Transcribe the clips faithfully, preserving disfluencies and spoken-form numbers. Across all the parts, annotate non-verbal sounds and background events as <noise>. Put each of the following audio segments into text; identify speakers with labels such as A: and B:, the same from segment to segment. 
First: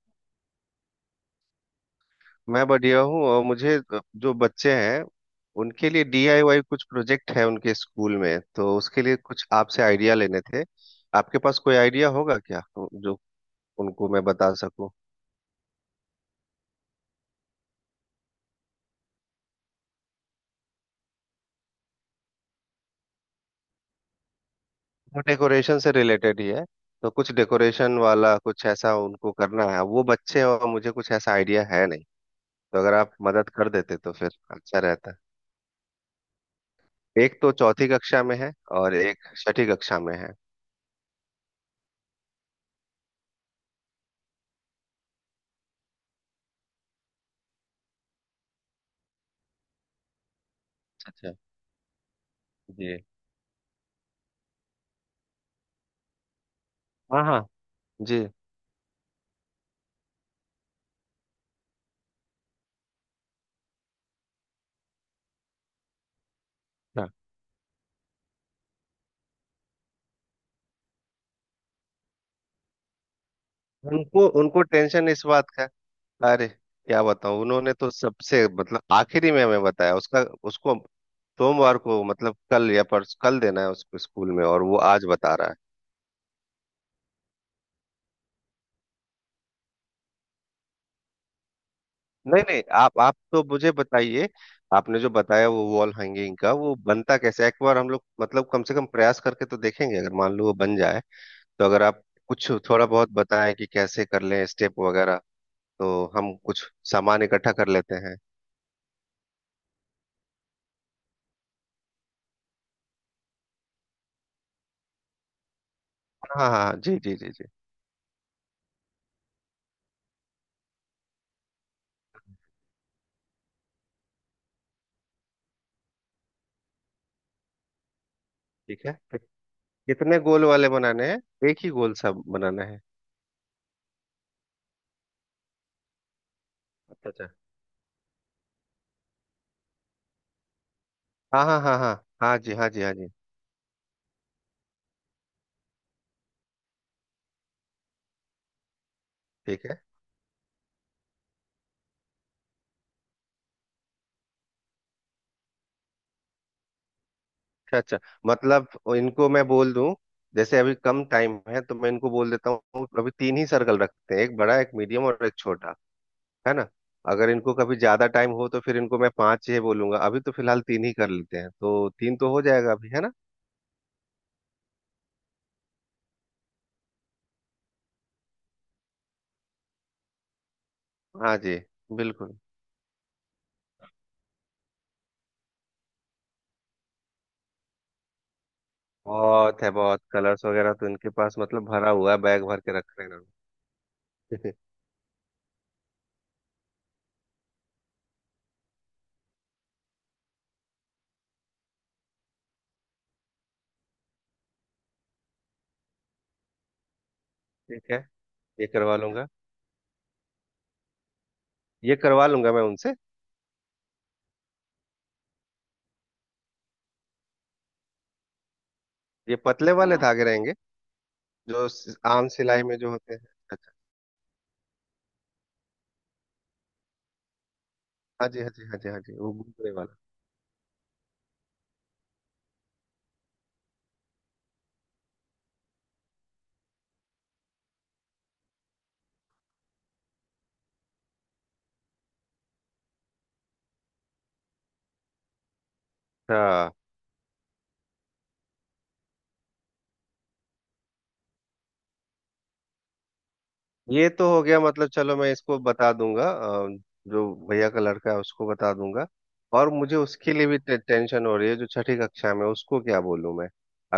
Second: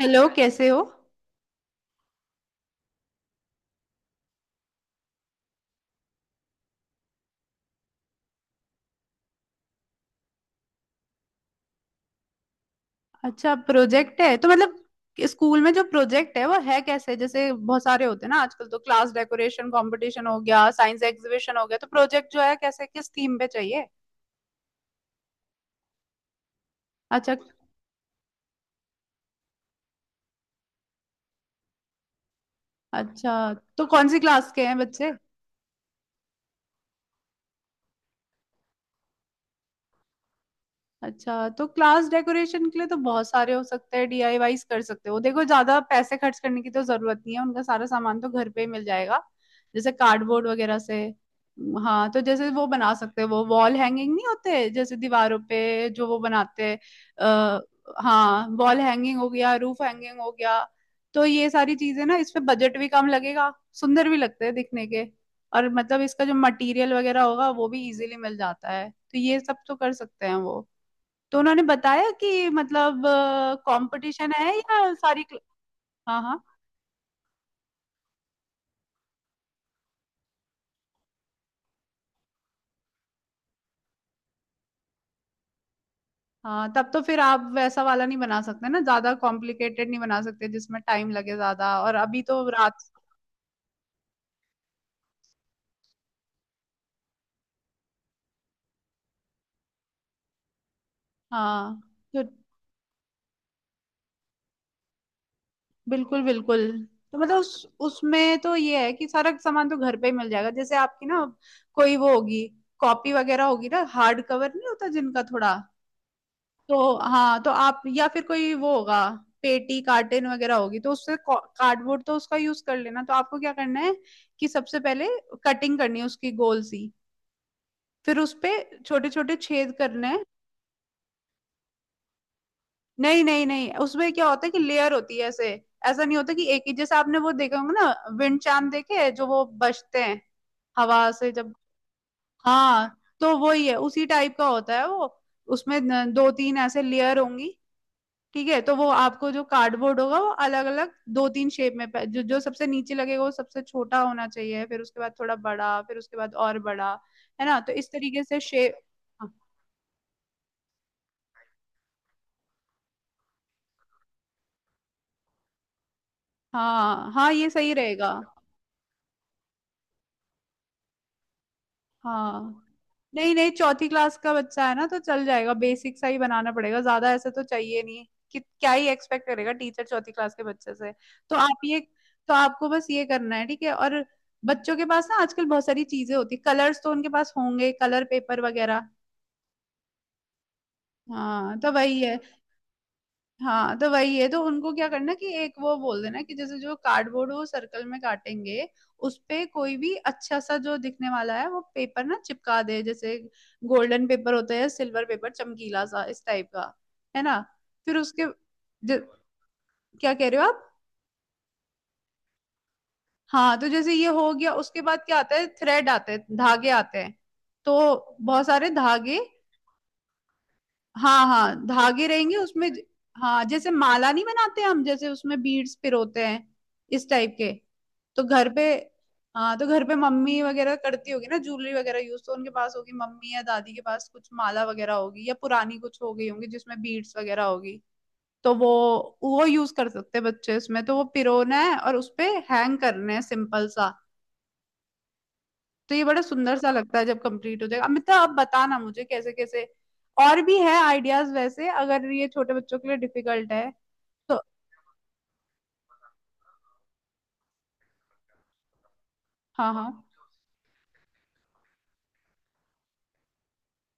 A: Hello, कैसे हो।
B: मैं बढ़िया हूँ और मुझे जो बच्चे हैं उनके लिए डी आई वाई कुछ प्रोजेक्ट है उनके स्कूल में, तो उसके लिए कुछ आपसे आइडिया लेने थे। आपके पास कोई आइडिया होगा क्या जो
A: अच्छा,
B: उनको
A: प्रोजेक्ट
B: मैं
A: है तो
B: बता
A: मतलब
B: सकूँ?
A: स्कूल में जो प्रोजेक्ट है वो है कैसे, जैसे बहुत सारे होते हैं ना आजकल, तो क्लास डेकोरेशन कंपटीशन हो गया, साइंस एग्जीबिशन हो गया, तो प्रोजेक्ट जो है कैसे, किस थीम पे चाहिए।
B: वो डेकोरेशन से रिलेटेड ही है, तो कुछ
A: अच्छा,
B: डेकोरेशन वाला कुछ ऐसा उनको करना है। वो बच्चे हैं और मुझे कुछ ऐसा आइडिया है नहीं, तो अगर आप
A: अच्छा
B: मदद कर
A: तो
B: देते
A: कौन
B: तो
A: सी
B: फिर
A: क्लास के हैं
B: अच्छा
A: बच्चे।
B: रहता। एक तो चौथी कक्षा में है और एक छठी कक्षा में है।
A: अच्छा, तो क्लास डेकोरेशन के लिए तो बहुत सारे हो सकते हैं, डीआईवाईज कर सकते हो। देखो ज्यादा पैसे खर्च करने की तो जरूरत नहीं है, उनका सारा सामान तो घर पे ही मिल जाएगा, जैसे कार्डबोर्ड वगैरह से।
B: अच्छा
A: हाँ, तो जैसे वो बना
B: जी।
A: सकते हैं वो वॉल हैंगिंग नहीं होते, जैसे दीवारों पे जो वो बनाते हैं।
B: हाँ हाँ
A: अ,
B: जी।
A: हाँ, वॉल हैंगिंग हो गया, रूफ हैंगिंग हो गया, तो ये सारी चीजें ना इस पे बजट भी कम लगेगा, सुंदर भी लगते हैं दिखने के, और मतलब इसका जो मटेरियल वगैरह होगा वो भी इजीली मिल जाता है, तो ये सब तो कर सकते हैं वो। तो उन्होंने बताया कि मतलब
B: उनको
A: कंपटीशन है
B: उनको
A: या
B: टेंशन
A: सारी
B: इस
A: क्ल-
B: बात का।
A: हाँ हाँ।
B: अरे क्या बताऊं, उन्होंने तो सबसे मतलब आखिरी में हमें बताया उसका। उसको सोमवार को मतलब कल या परस कल देना है उसको स्कूल में, और वो आज बता रहा है।
A: हाँ, तब तो फिर आप वैसा वाला नहीं बना सकते ना, ज्यादा कॉम्प्लिकेटेड नहीं बना सकते जिसमें टाइम लगे ज्यादा, और अभी तो
B: नहीं नहीं,
A: रात।
B: आप आप तो मुझे बताइए, आपने जो बताया वो वॉल हैंगिंग का वो बनता कैसे है? एक बार हम लोग मतलब कम से कम प्रयास करके तो देखेंगे, अगर मान लो वो बन जाए। तो
A: हाँ,
B: अगर आप
A: तो
B: कुछ थोड़ा बहुत बताएं कि कैसे कर लें, स्टेप वगैरह, तो
A: बिल्कुल
B: हम
A: बिल्कुल।
B: कुछ
A: तो
B: सामान
A: मतलब
B: इकट्ठा कर
A: उस
B: लेते हैं।
A: उसमें तो ये है कि सारा सामान तो घर पे ही मिल जाएगा। जैसे आपकी ना कोई वो होगी, कॉपी वगैरह होगी ना हार्ड कवर नहीं होता जिनका, थोड़ा
B: हाँ हाँ
A: तो
B: हाँ, जी जी जी
A: हाँ,
B: जी।
A: तो आप या फिर कोई वो होगा, पेटी कार्टन वगैरह होगी, तो उससे कार्डबोर्ड तो उसका यूज कर लेना। तो आपको क्या करना है कि सबसे पहले कटिंग करनी है उसकी गोल सी, फिर उसपे
B: ठीक है।
A: छोटे छोटे छेद करने
B: कितने
A: हैं।
B: गोल वाले बनाने हैं, एक ही गोल सा बनाना है?
A: नहीं नहीं नहीं, उसमें क्या होता है कि लेयर होती है ऐसे। ऐसा नहीं होता कि एक ही, जैसे
B: अच्छा
A: आपने
B: अच्छा।
A: वो देखे होंगे ना विंड चाइम देखे हैं, जो वो बजते हैं हवा से
B: हाँ
A: जब।
B: हाँ हाँ हाँ। हाँ जी हाँ जी हाँ
A: हाँ,
B: जी।
A: तो वही है, उसी टाइप का होता है वो। उसमें न- दो तीन ऐसे लेयर होंगी। ठीक है, तो वो आपको जो
B: ठीक है।
A: कार्डबोर्ड होगा वो अलग अलग दो तीन शेप में पै- जो जो सबसे नीचे लगेगा वो सबसे छोटा होना चाहिए, फिर उसके बाद थोड़ा बड़ा, फिर उसके बाद और बड़ा, है ना, तो
B: अच्छा
A: इस
B: अच्छा।
A: तरीके से
B: मतलब
A: शेप।
B: इनको मैं बोल दूं, जैसे अभी कम टाइम है तो मैं इनको बोल देता हूँ अभी तीन ही सर्कल रखते हैं, एक बड़ा एक मीडियम और एक छोटा, है ना।
A: हाँ
B: अगर
A: हाँ, ये
B: इनको
A: सही
B: कभी ज्यादा
A: रहेगा।
B: टाइम हो तो फिर इनको मैं पांच ही बोलूंगा, अभी तो फिलहाल तीन ही कर लेते हैं, तो तीन तो हो
A: हाँ,
B: जाएगा अभी, है ना।
A: नहीं नहीं, चौथी क्लास का बच्चा है ना तो चल जाएगा, बेसिक सा ही बनाना पड़ेगा, ज्यादा ऐसे तो चाहिए नहीं, कि क्या ही एक्सपेक्ट करेगा टीचर चौथी क्लास के बच्चे से। तो
B: हाँ जी।
A: आप ये, तो
B: बिल्कुल।
A: आपको बस ये करना है ठीक है। और बच्चों के पास ना आजकल बहुत सारी चीजें होती है, कलर्स तो उनके पास होंगे, कलर पेपर वगैरह।
B: बहुत है, बहुत कलर्स वगैरह तो इनके पास
A: हाँ
B: मतलब
A: तो
B: भरा
A: वही
B: हुआ
A: है
B: है, बैग भर के रख रहे हैं
A: हाँ तो वही है तो
B: इन्होंने।
A: उनको क्या करना कि एक वो बोल देना कि जैसे जो कार्डबोर्ड वो सर्कल में काटेंगे, उस पे कोई भी अच्छा सा जो दिखने वाला है वो पेपर ना चिपका दे, जैसे गोल्डन पेपर होता है, सिल्वर पेपर चमकीला सा, इस टाइप का, है ना।
B: <laughs> ठीक
A: फिर
B: है,
A: उसके
B: ये करवा
A: ज-
B: लूंगा।
A: क्या कह रहे हो आप।
B: ये करवा लूंगा मैं उनसे।
A: हाँ, तो जैसे ये हो गया, उसके बाद क्या आता है, थ्रेड आते हैं, धागे आते हैं, तो बहुत सारे धागे।
B: ये पतले वाले हाँ धागे रहेंगे,
A: हाँ हाँ,
B: जो स-
A: धागे
B: आम
A: रहेंगे
B: सिलाई
A: उसमें।
B: में जो होते हैं।
A: हाँ, जैसे
B: अच्छा।
A: माला नहीं बनाते हम, जैसे उसमें बीड्स पिरोते हैं, इस टाइप के। तो
B: हाँ जी
A: घर
B: हाँ
A: पे,
B: जी हाँ जी हाँ जी, वो
A: हाँ तो
B: घूमने
A: घर पे
B: वाला।
A: मम्मी वगैरह करती होगी ना ज्वेलरी वगैरह यूज, तो उनके पास होगी मम्मी या दादी के पास कुछ माला वगैरह होगी, या पुरानी कुछ हो गई होंगी जिसमें बीड्स वगैरह होगी, तो वो वो यूज कर सकते हैं बच्चे इसमें, तो वो पिरोना है और उसपे हैंग करने हैं, सिंपल सा। तो ये बड़ा सुंदर सा
B: अच्छा,
A: लगता है जब कंप्लीट हो जाएगा। अमिता, अब बताना मुझे कैसे कैसे और भी है आइडियाज, वैसे अगर ये छोटे बच्चों के लिए डिफिकल्ट है
B: ये तो
A: तो।
B: हो गया, मतलब चलो मैं इसको बता दूंगा। अ, जो भैया का लड़का है उसको बता दूंगा। और
A: हाँ
B: मुझे
A: हाँ
B: उसके लिए भी टे, टेंशन हो रही है, जो छठी कक्षा में है, उसको क्या बोलूं मैं?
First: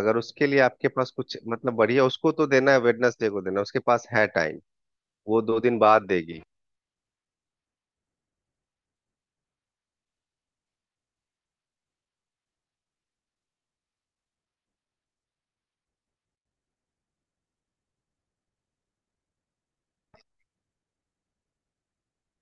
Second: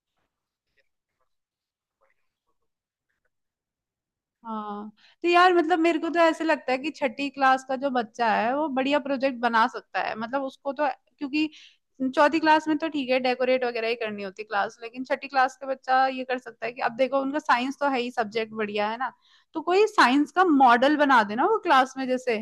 B: अगर उसके लिए आपके पास कुछ मतलब बढ़िया, उसको तो देना है वेडनेसडे को देना है, उसके पास है टाइम।
A: हाँ तो
B: वो
A: यार
B: दो
A: मतलब
B: दिन
A: मेरे
B: बाद
A: को तो
B: देगी।
A: ऐसे लगता है कि छठी क्लास का जो बच्चा है वो बढ़िया प्रोजेक्ट बना सकता है, मतलब उसको तो, क्योंकि चौथी क्लास में तो ठीक है डेकोरेट वगैरह ही करनी होती क्लास, लेकिन छठी क्लास का बच्चा ये कर सकता है कि अब देखो उनका साइंस तो है ही सब्जेक्ट बढ़िया, है ना। तो कोई साइंस का मॉडल बना देना वो क्लास में, जैसे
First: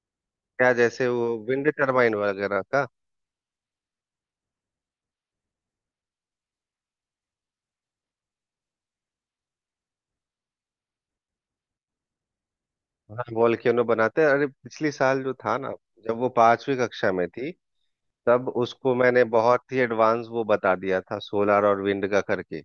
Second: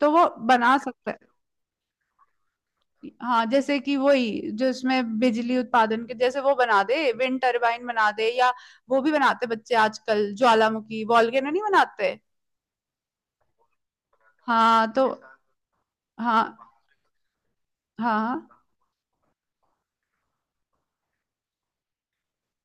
A: तो वो
B: क्या
A: बना
B: जैसे
A: सकता है।
B: वो विंड टर्बाइन वगैरह का?
A: हाँ, जैसे कि वही जो इसमें बिजली उत्पादन के, जैसे वो बना दे विंड टरबाइन बना दे, या वो भी बनाते बच्चे आजकल, ज्वालामुखी वोल्केनो नहीं बनाते।
B: हाँ वॉल्केनो बनाते हैं। अरे
A: हाँ,
B: पिछली
A: तो
B: साल जो था ना, जब वो
A: हाँ
B: पांचवी कक्षा में थी,
A: हाँ
B: तब
A: हाँ।
B: उसको मैंने बहुत ही एडवांस वो बता दिया था, सोलार और विंड का करके।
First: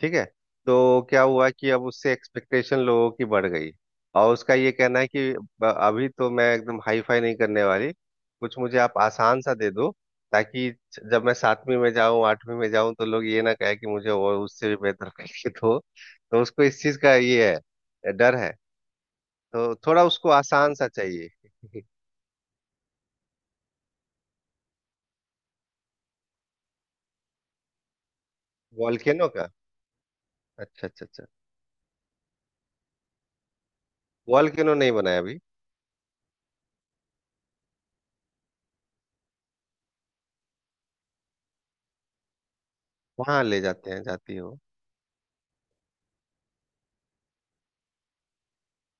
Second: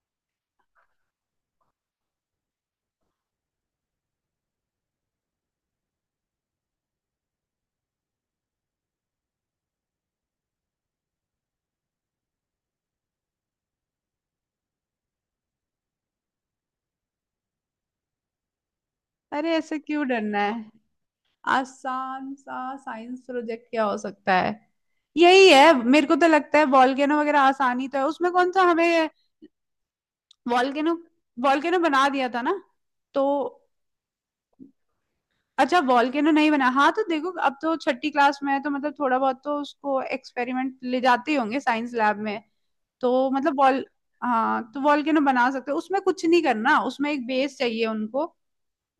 B: ठीक है। तो क्या हुआ कि अब उससे एक्सपेक्टेशन लोगों की बढ़ गई, और उसका ये कहना है कि ब- अभी तो मैं एकदम हाई फाई नहीं करने वाली, कुछ मुझे आप आसान सा दे दो, ताकि जब मैं सातवीं में जाऊं आठवीं में जाऊं तो लोग ये ना कहे कि मुझे और उससे भी बेहतर करके दो। तो उसको इस चीज का ये है डर है।
A: अरे
B: तो
A: ऐसे
B: थोड़ा
A: क्यों
B: उसको
A: डरना है।
B: आसान सा चाहिए।
A: आसान सा साइंस प्रोजेक्ट क्या हो सकता है, यही है मेरे को तो लगता है वॉल्केनो वगैरह, आसानी तो है उसमें, कौन सा
B: <laughs>
A: हमें।
B: वॉल्केनो का? अच्छा
A: वॉल्केनो,
B: अच्छा अच्छा।
A: वॉल्केनो बना दिया था ना तो।
B: वॉल्केनो नहीं बनाया अभी।
A: अच्छा, वॉल्केनो नहीं बना। हाँ, तो देखो अब तो छठी क्लास में है तो मतलब थोड़ा बहुत तो उसको एक्सपेरिमेंट ले जाते ही होंगे साइंस लैब में, तो
B: वहां
A: मतलब
B: ले
A: वॉल
B: जाते हैं, जाती हो।
A: हाँ, तो वॉल्केनो बना सकते हो, उसमें कुछ नहीं करना, उसमें एक बेस चाहिए उनको,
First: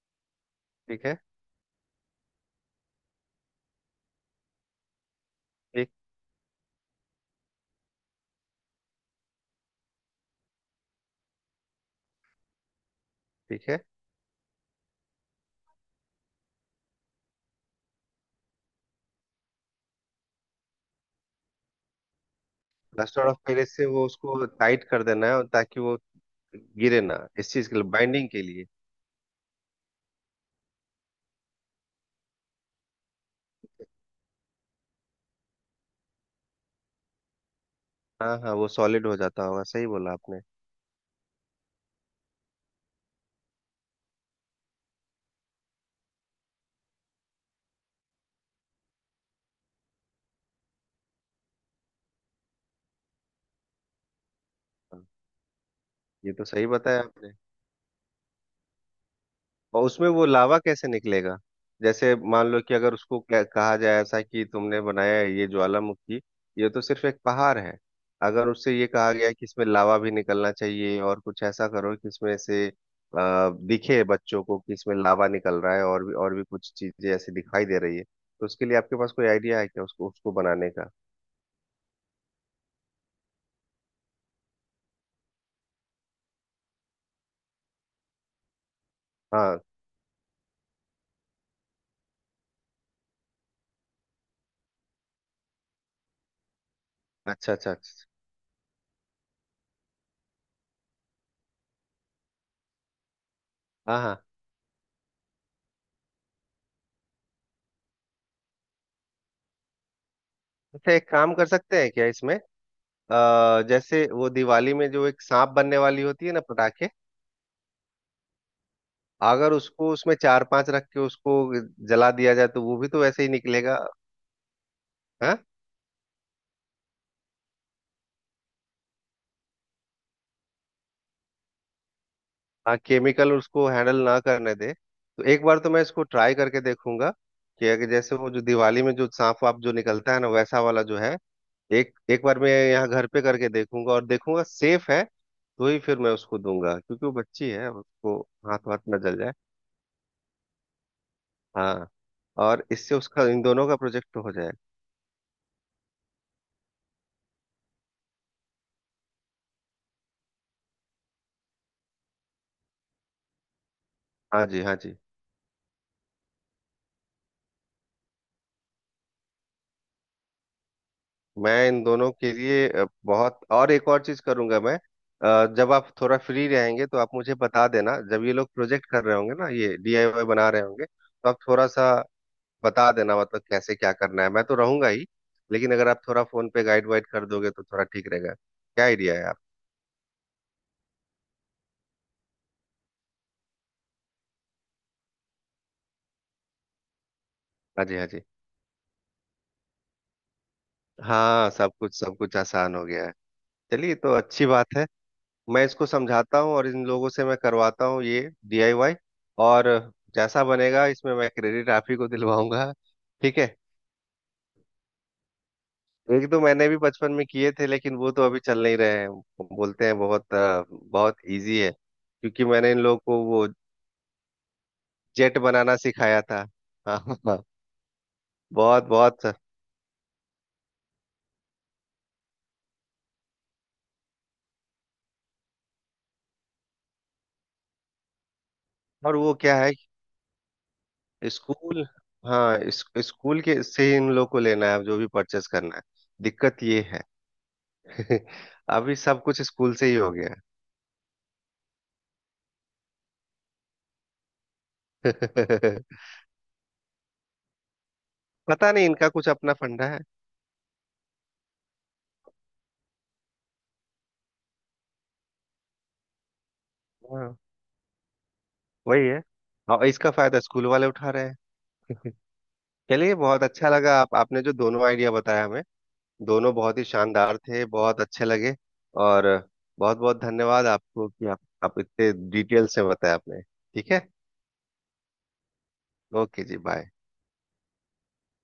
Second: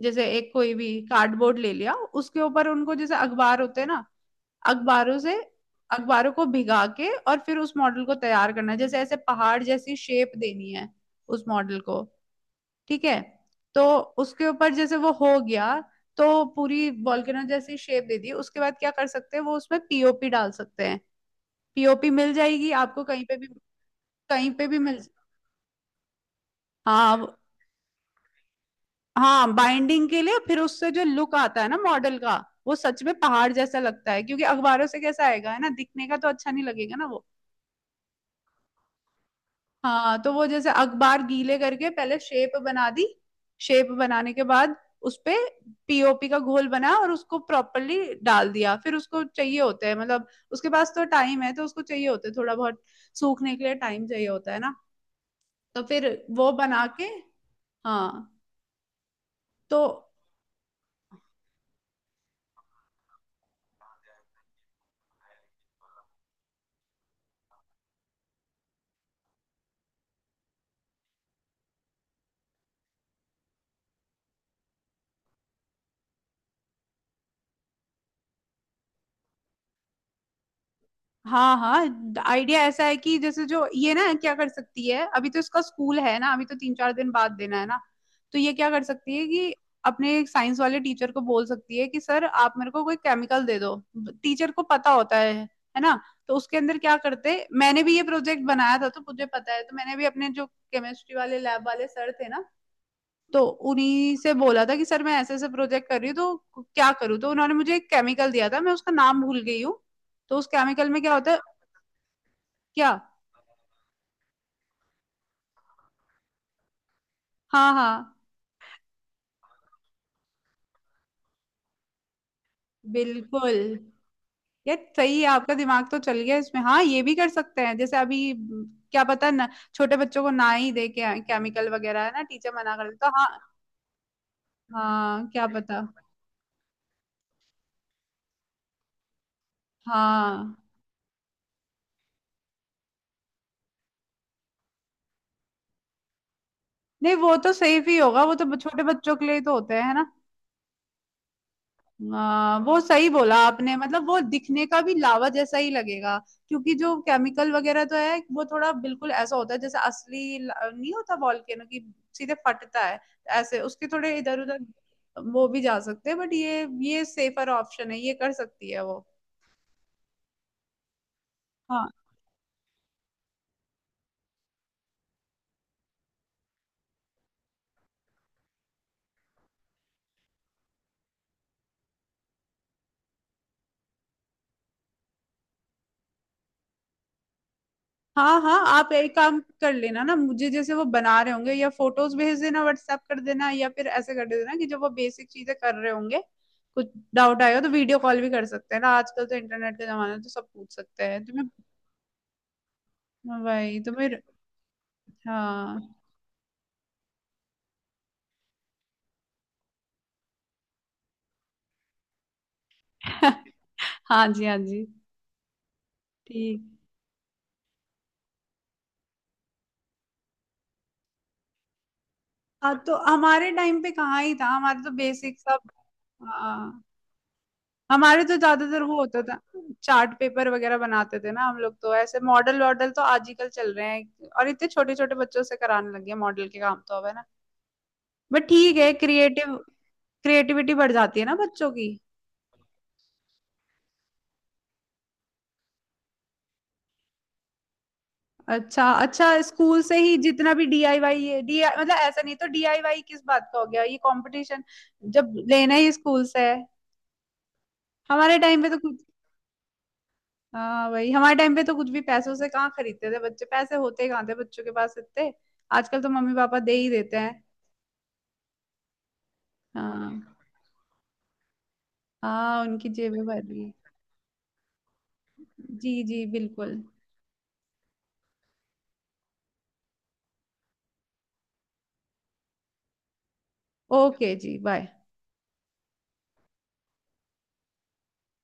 A: जैसे एक कोई भी
B: ठीक है।
A: कार्डबोर्ड ले लिया, उसके ऊपर उनको जैसे अखबार होते हैं ना, अखबारों से,
B: ठीक।
A: अखबारों को भिगा के और फिर उस मॉडल को तैयार करना है। जैसे ऐसे पहाड़ जैसी शेप देनी है उस मॉडल को, ठीक है।
B: ठीक है।
A: तो उसके ऊपर जैसे वो हो गया, तो पूरी वॉल्केनो जैसी शेप दे दी, उसके बाद क्या कर सकते हैं वो उसमें पीओपी डाल सकते हैं। पीओपी मिल जाएगी आपको कहीं
B: प्लास्टर
A: पे
B: ऑफ
A: भी,
B: पेरिस से वो उसको
A: कहीं पे भी
B: टाइट
A: मिल।
B: कर देना है और, ताकि वो गिरे
A: हाँ
B: ना,
A: वो-
B: इस चीज के लिए बाइंडिंग के लिए।
A: हाँ बाइंडिंग के लिए। फिर उससे जो लुक आता है ना मॉडल का, वो सच में पहाड़ जैसा लगता है, क्योंकि अखबारों से कैसा आएगा, है ना, दिखने का तो अच्छा नहीं लगेगा ना वो।
B: हाँ हाँ, वो सॉलिड हो जाता होगा, सही बोला
A: हाँ, तो
B: आपने।
A: वो जैसे अखबार गीले करके पहले शेप बना दी, शेप बनाने के बाद उसपे पीओपी का घोल बना और उसको प्रॉपरली डाल दिया, फिर उसको चाहिए होते हैं मतलब, उसके पास तो टाइम है तो उसको चाहिए होते हैं थोड़ा बहुत, सूखने के लिए टाइम चाहिए होता है ना,
B: हाँ,
A: तो फिर
B: ये तो
A: वो
B: सही
A: बना
B: बताया
A: के
B: आपने।
A: हाँ तो।
B: और उसमें वो लावा कैसे निकलेगा? जैसे मान लो कि अगर उसको कह- कहा जाए ऐसा कि तुमने बनाया है ये ज्वालामुखी, ये तो सिर्फ एक पहाड़ है। अगर उससे ये कहा गया कि इसमें लावा भी निकलना चाहिए, और कुछ ऐसा करो कि इसमें से आ, दिखे बच्चों को कि इसमें लावा निकल रहा है और भी और भी कुछ चीजें ऐसी दिखाई दे रही है, तो उसके लिए आपके पास कोई आइडिया है क्या उसको उसको बनाने का?
A: हाँ हाँ, आइडिया ऐसा है कि जैसे जो ये ना क्या कर सकती है, अभी तो इसका स्कूल है ना, अभी तो तीन चार दिन बाद देना है ना, तो ये क्या कर सकती है कि
B: हाँ।
A: अपने साइंस वाले टीचर को बोल सकती है कि सर आप मेरे को कोई केमिकल दे दो, टीचर को पता होता है है ना। तो उसके अंदर क्या करते,
B: अच्छा अच्छा
A: मैंने भी ये
B: अच्छा।
A: प्रोजेक्ट बनाया था तो मुझे पता है, तो मैंने भी अपने जो केमिस्ट्री वाले लैब वाले सर थे ना, तो
B: हाँ
A: उन्हीं
B: हाँ।
A: से बोला था कि सर मैं ऐसे ऐसे प्रोजेक्ट कर रही हूँ तो क्या करूँ, तो उन्होंने मुझे एक केमिकल दिया था, मैं उसका नाम भूल गई हूँ। तो उस केमिकल
B: अच्छा,
A: में
B: एक
A: क्या होता
B: काम
A: है।
B: कर सकते हैं क्या इसमें?
A: क्या,
B: अ, जैसे वो दिवाली में जो एक सांप बनने वाली होती है ना पटाखे,
A: हाँ हाँ
B: अगर उसको उसमें चार पांच रख के उसको जला दिया जाए, तो वो भी तो वैसे ही
A: बिल्कुल,
B: निकलेगा।
A: यार सही है
B: है।
A: आपका दिमाग तो चल गया इसमें। हाँ ये भी कर सकते हैं, जैसे अभी म, क्या पता ना, छोटे बच्चों को ना ही दे के केमिकल वगैरह, है ना, टीचर मना
B: हाँ,
A: कर देता। हाँ,
B: केमिकल उसको हैंडल ना करने दे, तो
A: हाँ
B: एक
A: क्या
B: बार तो
A: पता।
B: मैं इसको ट्राई करके देखूंगा कि अगर जैसे वो जो दिवाली में जो सांप वाप जो निकलता है ना,
A: हाँ,
B: वैसा वाला जो है। एक एक बार मैं यहाँ घर पे करके देखूंगा और देखूंगा सेफ है, तो ही फिर मैं उसको दूंगा, क्योंकि वो
A: नहीं वो
B: बच्ची
A: तो
B: है,
A: सेफ ही
B: उसको
A: होगा, वो तो
B: हाथ वाथ
A: छोटे
B: न
A: बच्चों
B: जल
A: के
B: जाए।
A: लिए ही तो होते हैं है ना।
B: हाँ।
A: हाँ,
B: और
A: वो
B: इससे
A: सही
B: उसका
A: बोला
B: इन दोनों
A: आपने,
B: का
A: मतलब
B: प्रोजेक्ट
A: वो
B: हो जाएगा।
A: दिखने का भी लावा जैसा ही लगेगा, क्योंकि जो केमिकल वगैरह तो है वो थोड़ा बिल्कुल ऐसा होता है जैसे असली ल- नहीं होता वॉल्केनो की, सीधे फटता है, ऐसे उसके थोड़े इधर
B: हाँ जी
A: उधर
B: हाँ जी।
A: वो भी जा सकते हैं, बट ये ये सेफर ऑप्शन है, ये कर सकती है वो।
B: मैं इन दोनों के लिए अ, बहुत और एक और चीज करूंगा मैं। अ, जब आप थोड़ा फ्री रहेंगे तो आप मुझे बता देना, जब ये लोग प्रोजेक्ट कर रहे होंगे ना, ये डी आई वाई बना रहे होंगे, तो आप थोड़ा सा बता देना, मतलब कैसे क्या करना है। मैं तो रहूंगा ही, लेकिन अगर आप थोड़ा फोन पे गाइड वाइड कर दोगे तो थोड़ा ठीक रहेगा,
A: हाँ हाँ,
B: क्या
A: आप एक
B: आइडिया है आप?
A: काम कर लेना ना, मुझे जैसे वो बना रहे होंगे या फोटोज भेज देना, व्हाट्सएप कर देना, या फिर ऐसे कर देना कि जब वो बेसिक चीजें कर रहे होंगे, कुछ डाउट आएगा तो
B: हाँ जी
A: वीडियो
B: हाँ
A: कॉल
B: जी।
A: भी कर सकते हैं ना, आजकल तो इंटरनेट का जमाना है तो सब पूछ सकते हैं तुम्हें,
B: हाँ, सब कुछ सब कुछ आसान हो गया है।
A: भाई
B: चलिए
A: तुम्हें।
B: तो अच्छी बात है। मैं इसको
A: हाँ
B: समझाता हूँ और इन लोगों से मैं करवाता हूँ ये डी आई वाई। और जैसा बनेगा, इसमें मैं क्रेडिट आप ही को दिलवाऊंगा। ठीक
A: <laughs>
B: है।
A: हाँ जी हाँ जी।
B: एक तो मैंने
A: ठीक,
B: भी बचपन में किए थे, लेकिन वो तो अभी चल नहीं रहे हैं। बोलते हैं बहुत अ, बहुत इजी है, क्योंकि मैंने
A: हाँ
B: इन
A: तो
B: लोग को वो
A: हमारे टाइम पे कहाँ ही था, हमारे तो
B: जेट
A: बेसिक सब।
B: बनाना सिखाया था।
A: हाँ,
B: <laughs> हाँ।
A: हमारे तो ज्यादातर
B: बहुत
A: वो होता
B: बहुत।
A: था चार्ट पेपर वगैरह बनाते थे ना हम लोग, तो ऐसे मॉडल वॉडल तो आजकल चल रहे हैं, और इतने छोटे छोटे बच्चों से कराने लगे हैं मॉडल के काम तो अब, है ना। बट ठीक है,
B: और वो
A: क्रिएटिव,
B: क्या है,
A: क्रिएटिविटी बढ़ जाती है ना बच्चों
B: स्कूल,
A: की।
B: हाँ इस, स्कूल के से ही इन लोग को लेना है जो भी परचेस करना है, दिक्कत ये है। <laughs>
A: अच्छा
B: अभी सब
A: अच्छा,
B: कुछ स्कूल
A: स्कूल
B: से ही
A: से
B: हो
A: ही
B: गया है।
A: जितना भी डीआईवाई है डी, मतलब ऐसा नहीं तो डीआईवाई किस बात का हो गया ये कंपटीशन, जब लेना ही
B: <laughs>
A: स्कूल से है। हमारे टाइम पे
B: पता
A: तो
B: नहीं
A: कुछ,
B: इनका कुछ अपना फंडा है।
A: हाँ भाई हमारे टाइम पे तो कुछ भी पैसों से कहाँ खरीदते थे बच्चे, पैसे होते कहाँ थे बच्चों के पास इतने, आजकल तो मम्मी पापा दे ही देते
B: हाँ
A: हैं।
B: वही है, और इसका
A: हाँ,
B: फायदा स्कूल वाले उठा रहे हैं।
A: हाँ उनकी
B: चलिए
A: जेबें भर
B: बहुत
A: रही
B: अच्छा
A: है।
B: लगा, आप आपने जो दोनों आइडिया बताया हमें,
A: जी जी
B: दोनों
A: बिल्कुल।
B: बहुत ही शानदार थे, बहुत अच्छे लगे। और बहुत बहुत धन्यवाद आपको कि आप आप इतने डिटेल से बताया आपने। ठीक है।
A: ओके जी, बाय।
B: ओके जी बाय।